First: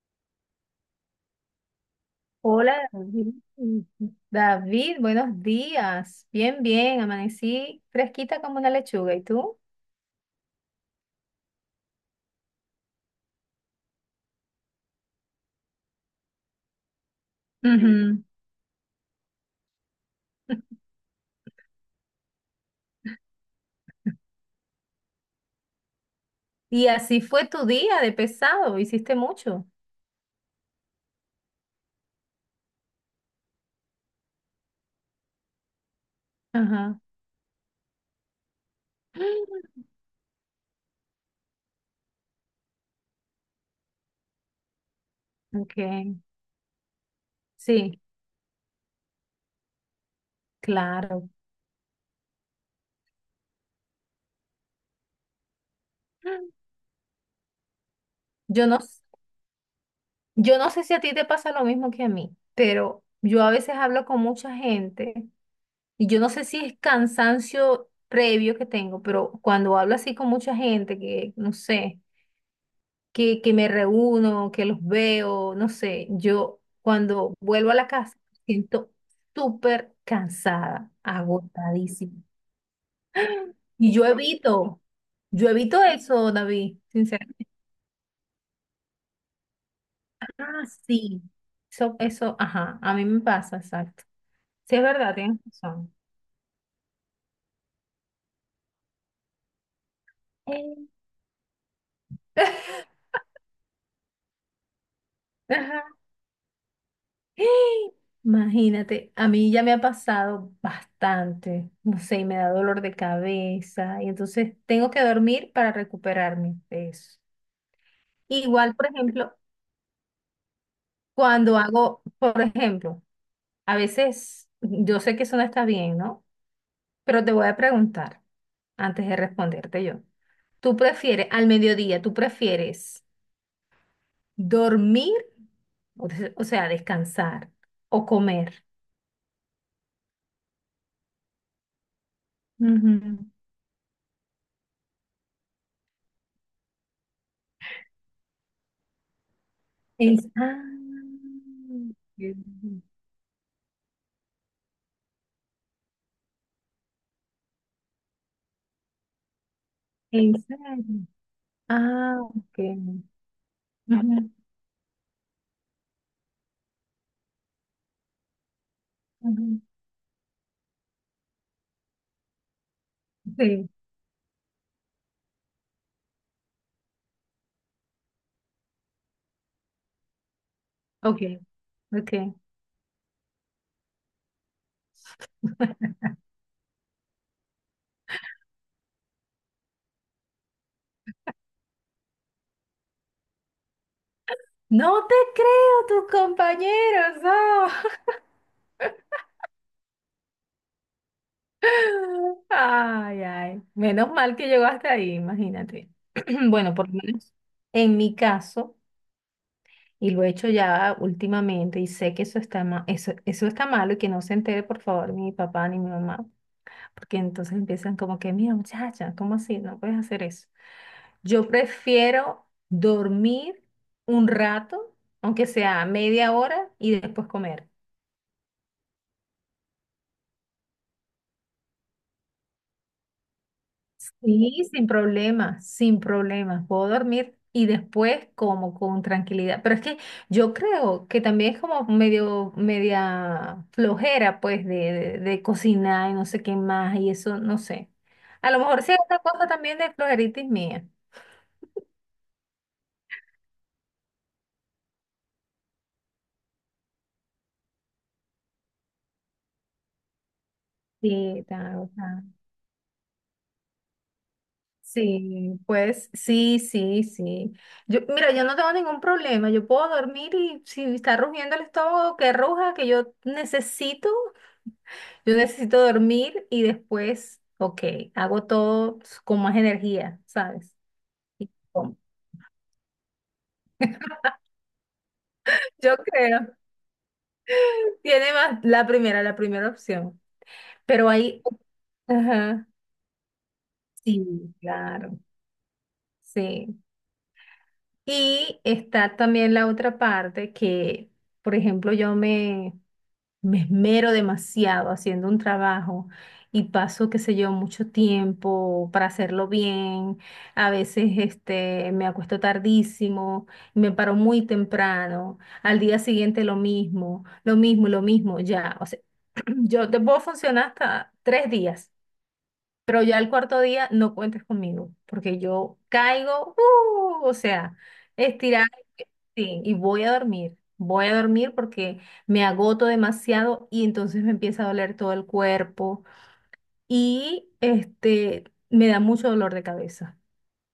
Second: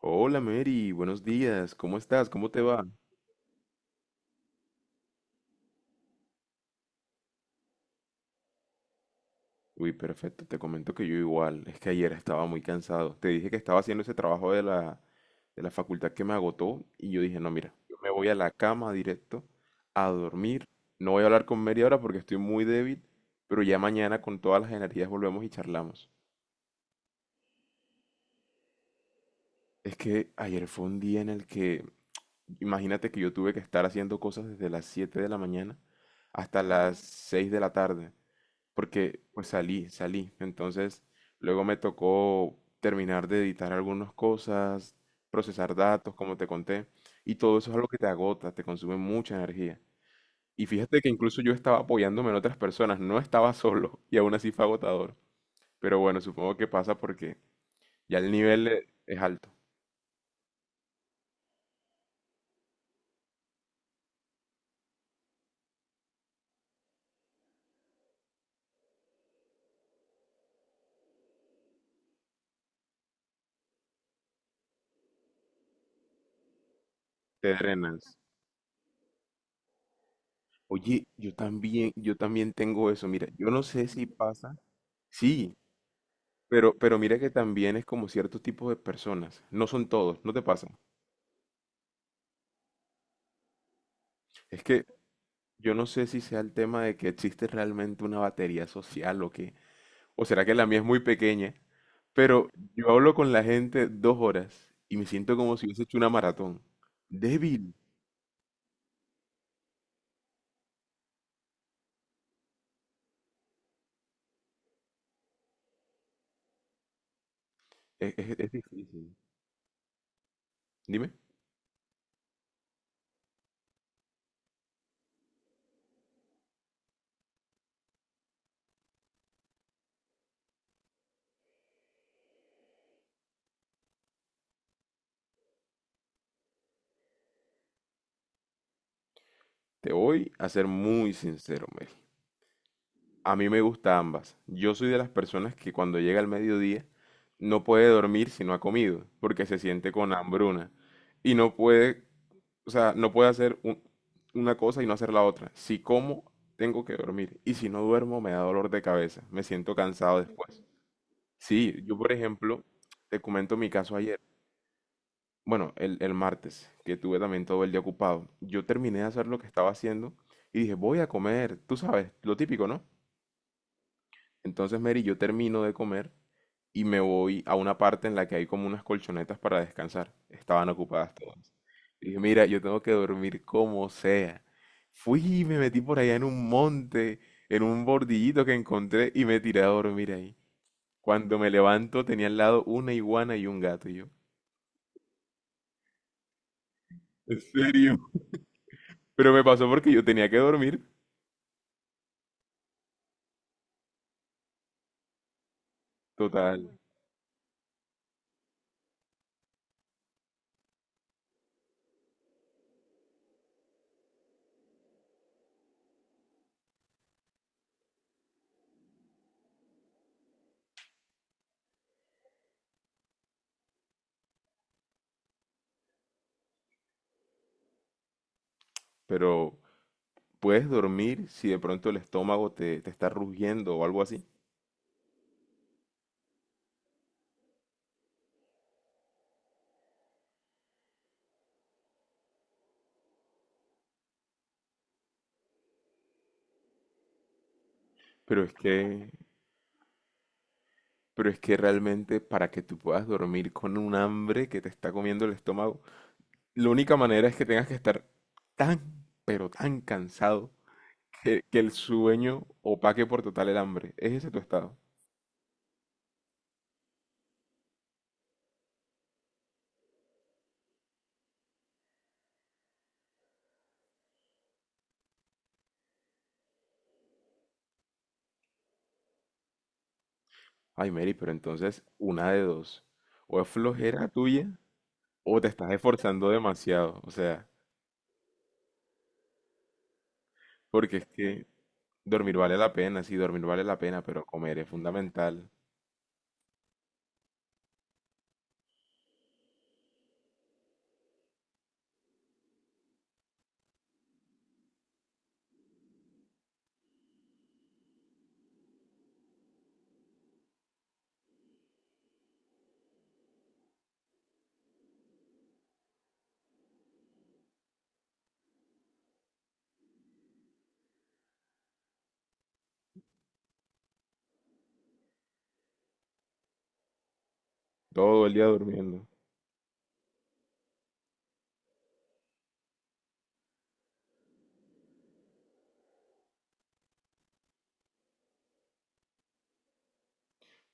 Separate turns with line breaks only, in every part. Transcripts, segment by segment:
Hola Mary, buenos días, ¿cómo estás? ¿Cómo te va?
Hola David, David, buenos días. Bien, bien, amanecí fresquita como una lechuga. ¿Y tú?
Uy, perfecto, te comento que yo igual, es que ayer estaba muy cansado. Te dije que estaba haciendo ese trabajo de la facultad que me agotó y yo dije, no, mira, yo me
Ujú.
voy a la cama directo a dormir. No voy a hablar con Mary ahora porque estoy muy débil, pero ya mañana con todas las energías volvemos y charlamos.
Y así fue tu día de pesado, hiciste mucho.
Es que ayer fue un día en el que, imagínate que yo tuve que estar haciendo cosas desde las 7 de la mañana hasta las
Ajá.
6 de la tarde. Porque pues salí, salí. Entonces, luego me tocó terminar de editar algunas cosas, procesar
Ok,
datos, como te conté, y todo eso es algo que
sí,
te agota, te consume mucha energía. Y fíjate que
claro.
incluso yo estaba apoyándome en otras personas, no estaba solo, y aún así fue agotador. Pero bueno, supongo que pasa porque ya el nivel
Yo no, s-
es alto,
yo no sé si a ti te pasa lo mismo que a mí, pero yo a veces hablo con mucha gente y yo no sé si es cansancio previo que tengo, pero cuando hablo así con mucha gente, que no sé. Que me reúno, que los veo, no sé, yo cuando
te
vuelvo a la casa
drenas.
siento súper cansada,
Oye,
agotadísima.
yo también tengo eso, mira, yo no sé
Y yo
si pasa.
evito, yo
Sí,
evito eso,
Pero,
David,
pero mira que
sinceramente.
también es como ciertos tipos de personas, no son todos, no te
Ah,
pasa.
sí, eso, ajá, a mí me pasa, exacto.
Es
Sí, es
que
verdad, tienes
yo no
razón.
sé si sea el tema de que existe realmente una batería social o qué, o será que la mía es
Eh.
muy pequeña, pero yo hablo con la gente 2 horas y me siento como si hubiese hecho una maratón. Débil,
Imagínate, a mí ya me ha pasado bastante, no sé, y me da dolor de cabeza y entonces tengo que dormir para recuperarme de eso.
es
Igual, por
difícil.
ejemplo,
Dime,
cuando hago, por ejemplo, a veces yo sé que eso no está bien, ¿no? Pero te voy a preguntar antes de responderte yo. ¿Tú prefieres, al mediodía, tú prefieres dormir, o sea, descansar o comer?
te voy a ser muy sincero, Mel.
Ujú.
A mí me gusta ambas. Yo soy de las personas que cuando llega el mediodía no puede dormir si no ha comido, porque se siente con
Es- ah,
hambruna. Y no puede, o sea, no puede hacer una cosa y no hacer la otra. Si como, tengo que dormir. Y si no duermo, me da dolor de cabeza. Me siento cansado
¿En
después.
serio?
Sí, yo por
Ah, ok.
ejemplo, te comento mi caso ayer.
Ujú,
Bueno, el martes, que tuve también todo el día ocupado. Yo terminé de hacer lo que
ujú.
estaba haciendo y dije, voy a comer. Tú sabes, lo típico, ¿no?
Sí,
Entonces, Mary, yo termino de comer y me voy a una parte en la que hay como unas colchonetas para descansar. Estaban ocupadas
ok,
todas. Y
ok.
dije, mira, yo tengo que dormir como sea. Fui y me metí por allá en un monte, en un bordillito que encontré y me tiré a dormir ahí. Cuando me levanto tenía al lado una iguana y un gato y yo.
No te creo, tus compañeros,
¿En
no.
serio? Pero me pasó porque yo tenía que dormir.
Ay, ay. Menos mal que llegó hasta ahí, imagínate.
Total.
Bueno, por lo menos en mi caso, y lo he hecho ya últimamente, y sé que eso está malo y que no se entere, por favor, ni mi papá ni mi mamá. Porque entonces empiezan como que, mira, muchacha, ¿cómo así? No puedes hacer eso. Yo prefiero dormir un rato, aunque sea media hora, y después comer.
Pero puedes dormir si de pronto el estómago te está rugiendo o algo así.
Sí, sin problema, sin problema. Puedo dormir y después como con tranquilidad. Pero es que yo creo que también es como medio, media flojera, pues, de cocinar y no sé qué más, y eso, no sé.
Pero
A
es
lo mejor sí es
que
otra cosa también de flojeritis mía.
pero es que realmente para que tú puedas dormir con un hambre que te está comiendo el estómago, la única manera es que tengas que estar tan, pero tan cansado
Sí,
que el sueño opaque por total el hambre. ¿Es ese tu estado?
sí, pues sí, sí, sí. Yo, mira, yo no tengo ningún problema. Yo puedo dormir y si está rugiendo el estómago, que ruja, que yo necesito dormir y después, ok, hago todo con más energía, ¿sabes?
Ay, Mary, pero entonces
Com-
una de dos. O es flojera tuya o te estás
Yo
esforzando
creo.
demasiado. O sea,
Tiene más la primera opción.
porque es
Pero ahí,
que dormir vale
ajá,
la pena, sí, dormir vale la pena, pero
sí,
comer es
claro,
fundamental.
sí. Y está también la otra parte que, por ejemplo, yo me esmero demasiado haciendo un trabajo y paso, qué sé yo, mucho tiempo para hacerlo bien. A veces me acuesto tardísimo, me paro muy temprano, al día siguiente lo mismo, lo mismo, lo mismo, ya. O sea, yo te puedo funcionar hasta tres días pero ya el cuarto día no cuentes conmigo, porque yo caigo, o sea,
Todo el día
estirar,
durmiendo.
sí, y voy a dormir. Voy a dormir porque me agoto demasiado y entonces me empieza a doler todo el cuerpo y me da mucho dolor de cabeza.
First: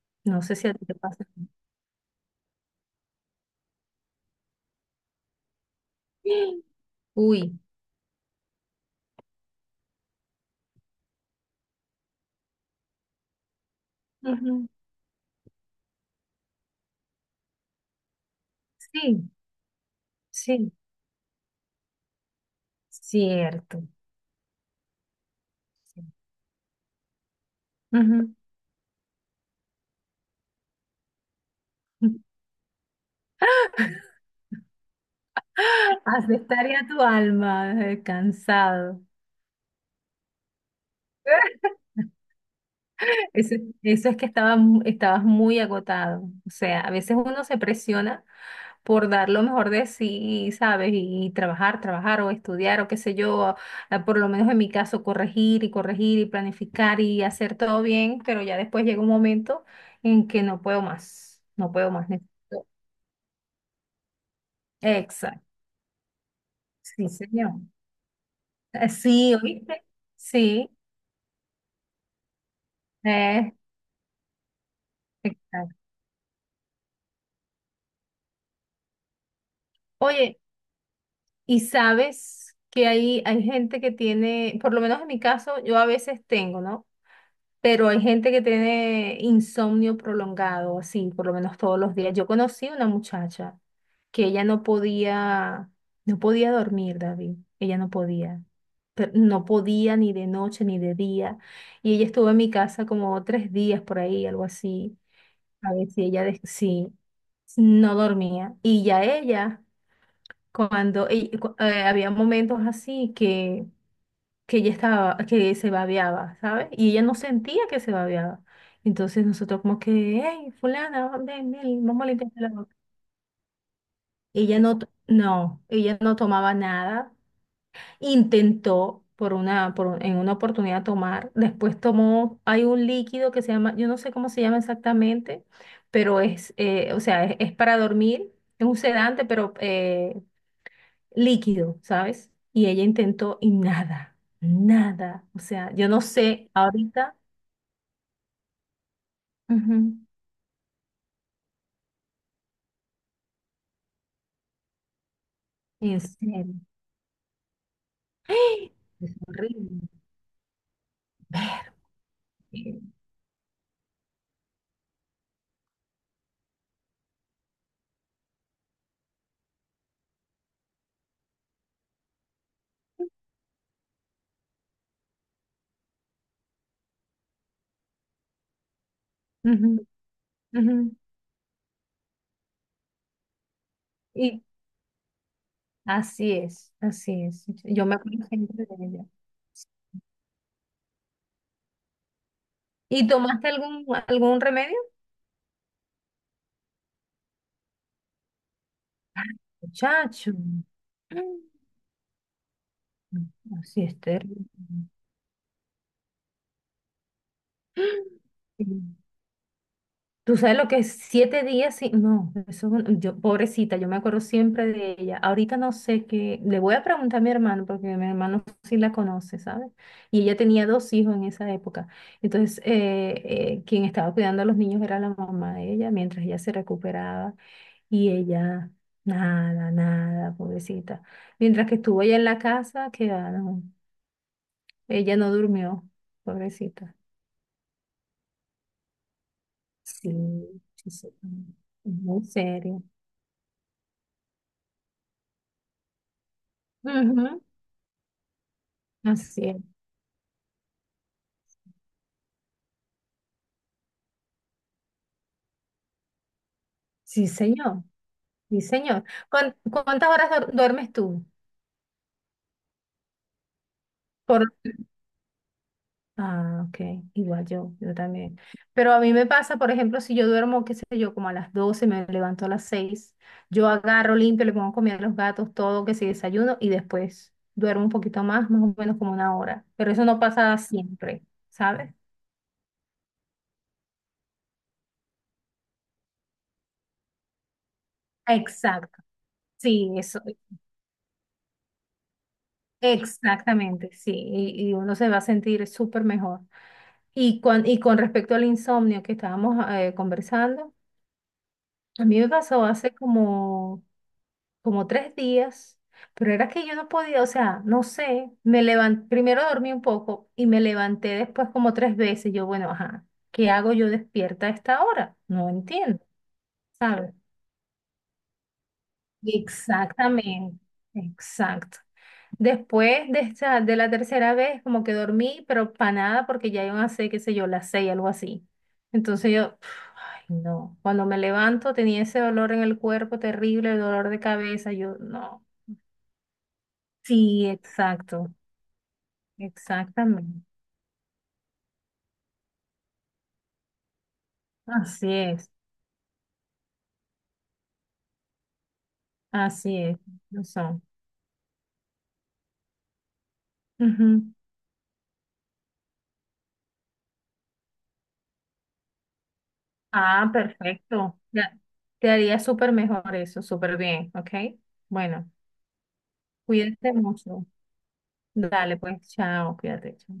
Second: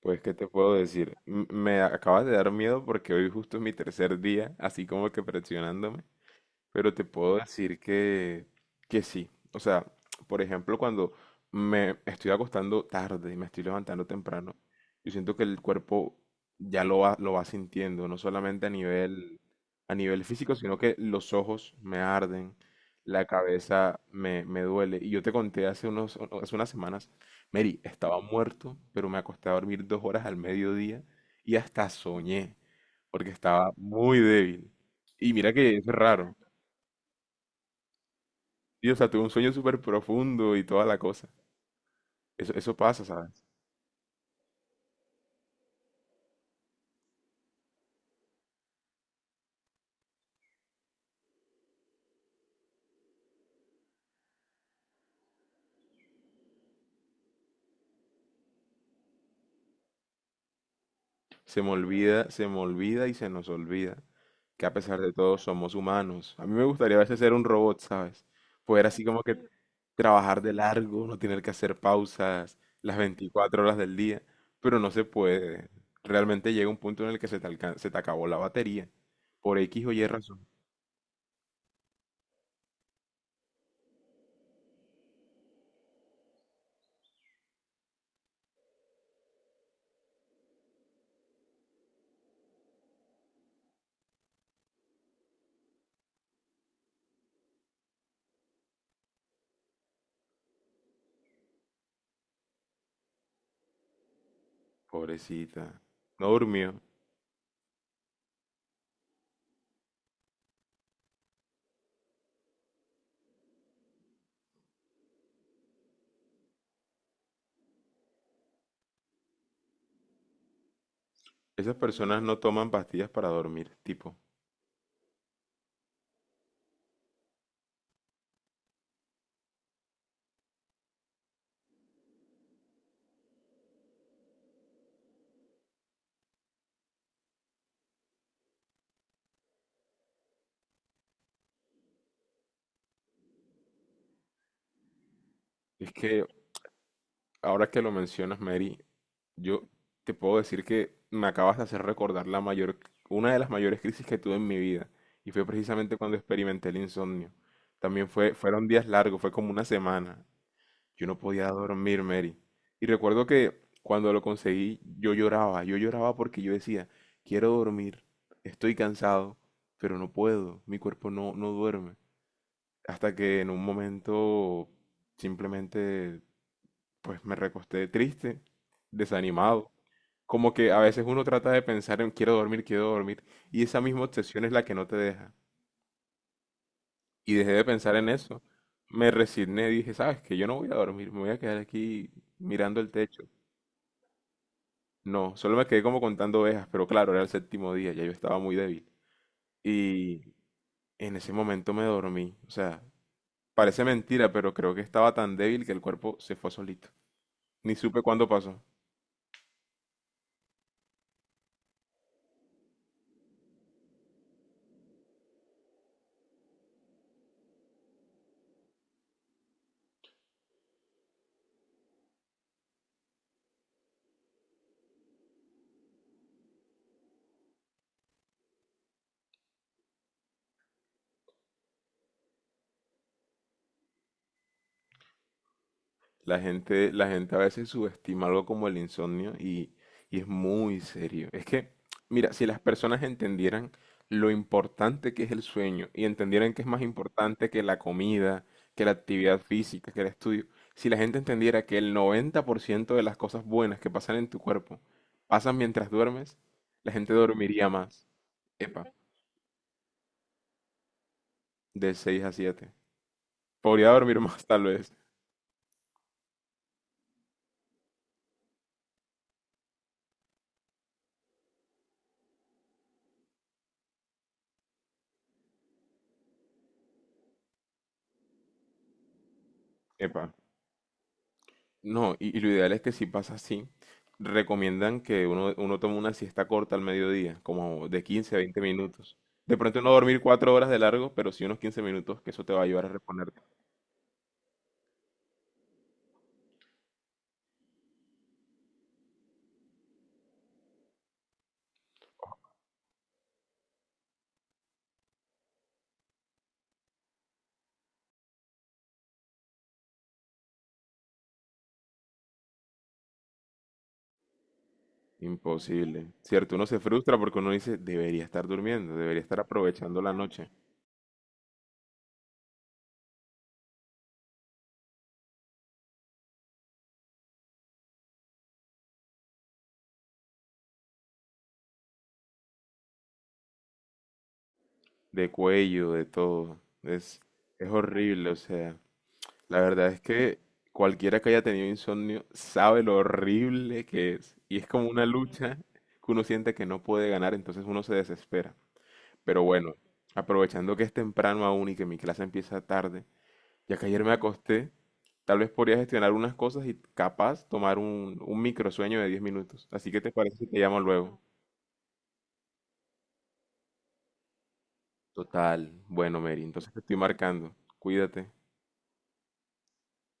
Pues, ¿qué
No
te
sé si
puedo
a ti te
decir?
pasa.
M- Me acabas de dar miedo porque hoy justo es mi tercer día, así como que presionándome. Pero te puedo
Uy.
decir que sí. O sea, por ejemplo, cuando me estoy acostando tarde y me estoy levantando temprano,
Ujú.
yo siento que el cuerpo ya lo va sintiendo, no solamente
Sí,
a nivel físico,
sí,
sino que los ojos me arden, la
cierto.
cabeza me duele. Y yo te conté
Sí.
hace unas semanas, Mary, estaba
Ujú.
muerto, pero me acosté a dormir 2 horas al mediodía y hasta soñé, porque estaba muy débil. Y mira que es
Has
raro,
de tu alma,
sí, o
cansado.
sea, tuve un sueño súper profundo y toda la cosa. Eso pasa, ¿sabes?
Eso, eso es que estabas muy agotado. O sea, a veces uno se presiona por dar lo mejor de sí, ¿sabes? Y, trabajar, trabajar o estudiar o qué sé yo, por lo menos en mi caso, corregir y corregir y planificar y hacer todo bien, pero ya después llega un momento en que no puedo más, no puedo más.
Se me olvida y se nos olvida que a pesar de todo
Exacto,
somos humanos. A mí me gustaría a
sí,
veces ser un
señor.
robot, ¿sabes? Poder así como
Sí,
que
¿oíste?
trabajar de
Sí,
largo, no tener que hacer pausas las
eh,
24 horas del día, pero no se puede.
exacto.
Realmente llega un punto en el que se te acabó la batería. Por X o Y
Oye.
razón.
Y sabes que hay gente que tiene, por lo menos en mi caso, yo a veces tengo, ¿no? Pero hay gente que tiene insomnio prolongado, así, por lo menos todos los días. Yo conocí una muchacha que ella no podía, no podía dormir, David. Ella no podía. Pero no podía ni de noche ni de día. Y ella estuvo en mi casa como 3 días por ahí, algo así.
Pobrecita.
A ver si ella,
No durmió.
sí, no dormía. Y ya ella había momentos así que, ella estaba, que se babeaba, ¿sabes? Y ella no sentía que se babeaba. Entonces nosotros como que, hey, fulana, ven,
Esas
ven, vamos a
personas
limpiarte
no
la
toman
boca.
pastillas para dormir, tipo.
Ella no tomaba nada. Intentó por una, por, un- en una oportunidad tomar. Después tomó, hay un líquido que se llama, yo no sé cómo se llama exactamente, pero es, o sea, es para dormir. Es un sedante, pero líquido, ¿sabes? Y ella intentó y nada, nada. O sea, yo
Es
no
que,
sé ahorita,
ahora que lo mencionas, Mary, yo
ujú,
te puedo decir que me acabas de hacer recordar la mayor, una de las mayores crisis que tuve en mi vida, y fue precisamente
en
cuando
serio,
experimenté el insomnio. También fueron
¡ah!
días
Es
largos, fue como una
horrible.
semana. Yo no podía dormir, Mary.
Eh,
Y recuerdo que cuando lo conseguí, yo lloraba porque yo decía, quiero dormir, estoy cansado, pero no puedo, mi cuerpo no duerme. Hasta que en un momento simplemente pues me recosté triste, desanimado.
ujú,
Como que
ujú.
a veces uno trata de pensar en quiero dormir, y esa misma
Y
obsesión es la que no te deja.
así es, así
Y
es.
dejé de
Yo me
pensar en
acuerdo
eso.
siempre de ella.
Me resigné, dije, sabes que yo no voy a dormir, me voy a quedar aquí mirando el
¿Y
techo.
tomaste algún remedio?
No, solo me quedé como contando ovejas, pero claro, era el séptimo día, ya yo estaba muy débil. Y
Muchacho. Mm.
en ese momento me dormí. O sea,
Así
parece
es
mentira,
terrible.
pero creo que estaba tan débil que el cuerpo se fue solito. Ni supe cuándo pasó.
Tú sabes lo que es 7 días sin... No, yo, pobrecita, yo me acuerdo siempre de ella. Ahorita no sé qué. Le voy a preguntar a mi hermano, porque mi hermano sí la conoce, ¿sabes? Y ella tenía dos hijos en esa época. Entonces, quien estaba cuidando a los niños era la mamá de ella, mientras ella se recuperaba. Y ella, nada, nada, pobrecita. Mientras que estuvo ella en la casa, que ah, no, ella no durmió, pobrecita.
La gente a veces subestima algo como el insomnio y,
Sí,
y es muy
sí, sí.
serio. Es que,
Muy
mira, si las
serio.
personas entendieran lo importante que es el sueño y entendieran que es más
Ujú.
importante que la comida, que la actividad
Así es.
física, que el estudio, si la gente entendiera que el 90% de las cosas buenas que pasan en tu cuerpo pasan mientras duermes, la gente
Sí,
dormiría
señor.
más.
Sí,
Epa,
señor. ¿Cuán- ¿Cuántas horas duermes tú?
de 6 a 7 podría dormir
Por...
más tal vez.
Ah, ok. Igual yo también. Pero a mí me pasa, por ejemplo, si yo duermo, qué sé yo, como a las 12 me levanto a las 6, yo agarro, limpio, le pongo a comer a los gatos, todo, que si desayuno, y después duermo un poquito más, más o menos como una hora. Pero eso no
Epa.
pasa siempre, ¿sabes?
No, y lo ideal es que si pasa así, recomiendan que uno tome una siesta corta al mediodía, como de quince a veinte
Exacto.
minutos. De pronto no
Sí,
dormir
eso.
4 horas de largo, pero sí unos 15 minutos, que eso te va a ayudar a reponerte.
Exactamente, sí, y uno se va a sentir súper mejor. Y con respecto al insomnio que estábamos conversando, a mí me pasó hace como 3 días, pero era que yo no podía, o sea, no sé, me levanté, primero dormí un poco y me levanté después como tres veces. Yo, bueno, ajá, ¿qué hago yo despierta a esta hora? No entiendo,
Imposible. Cierto, uno se
¿sabes?
frustra porque uno dice, debería estar durmiendo, debería estar aprovechando la noche,
Exactamente, exacto. Después de esa, de la tercera vez, como que dormí, pero para nada, porque ya iban a ser, qué sé yo, las 6, algo así. Entonces yo, ay, no. Cuando me levanto tenía ese dolor en el cuerpo terrible, el dolor de cabeza. Yo,
de
no.
cuello, de todo.
Sí,
Es horrible,
exacto,
o sea. La verdad es que
exactamente.
cualquiera que haya tenido insomnio sabe lo horrible que es. Y es como una
Así es,
lucha que uno siente que no puede ganar, entonces uno se desespera. Pero bueno,
así es.
aprovechando
Eso.
que es temprano aún y que mi clase empieza tarde, ya que ayer me
Ujú.
acosté, tal vez podría gestionar unas cosas y capaz tomar un microsueño de 10 minutos. Así que te
Ah,
parece que te llamo
perfecto.
luego.
Ya. Te haría súper mejor eso, súper bien, ¿ok? Bueno,
Total, bueno, Mary, entonces te
cuídate
estoy
mucho.
marcando. Cuídate.
Dale, pues, chao, cuídate. Chao.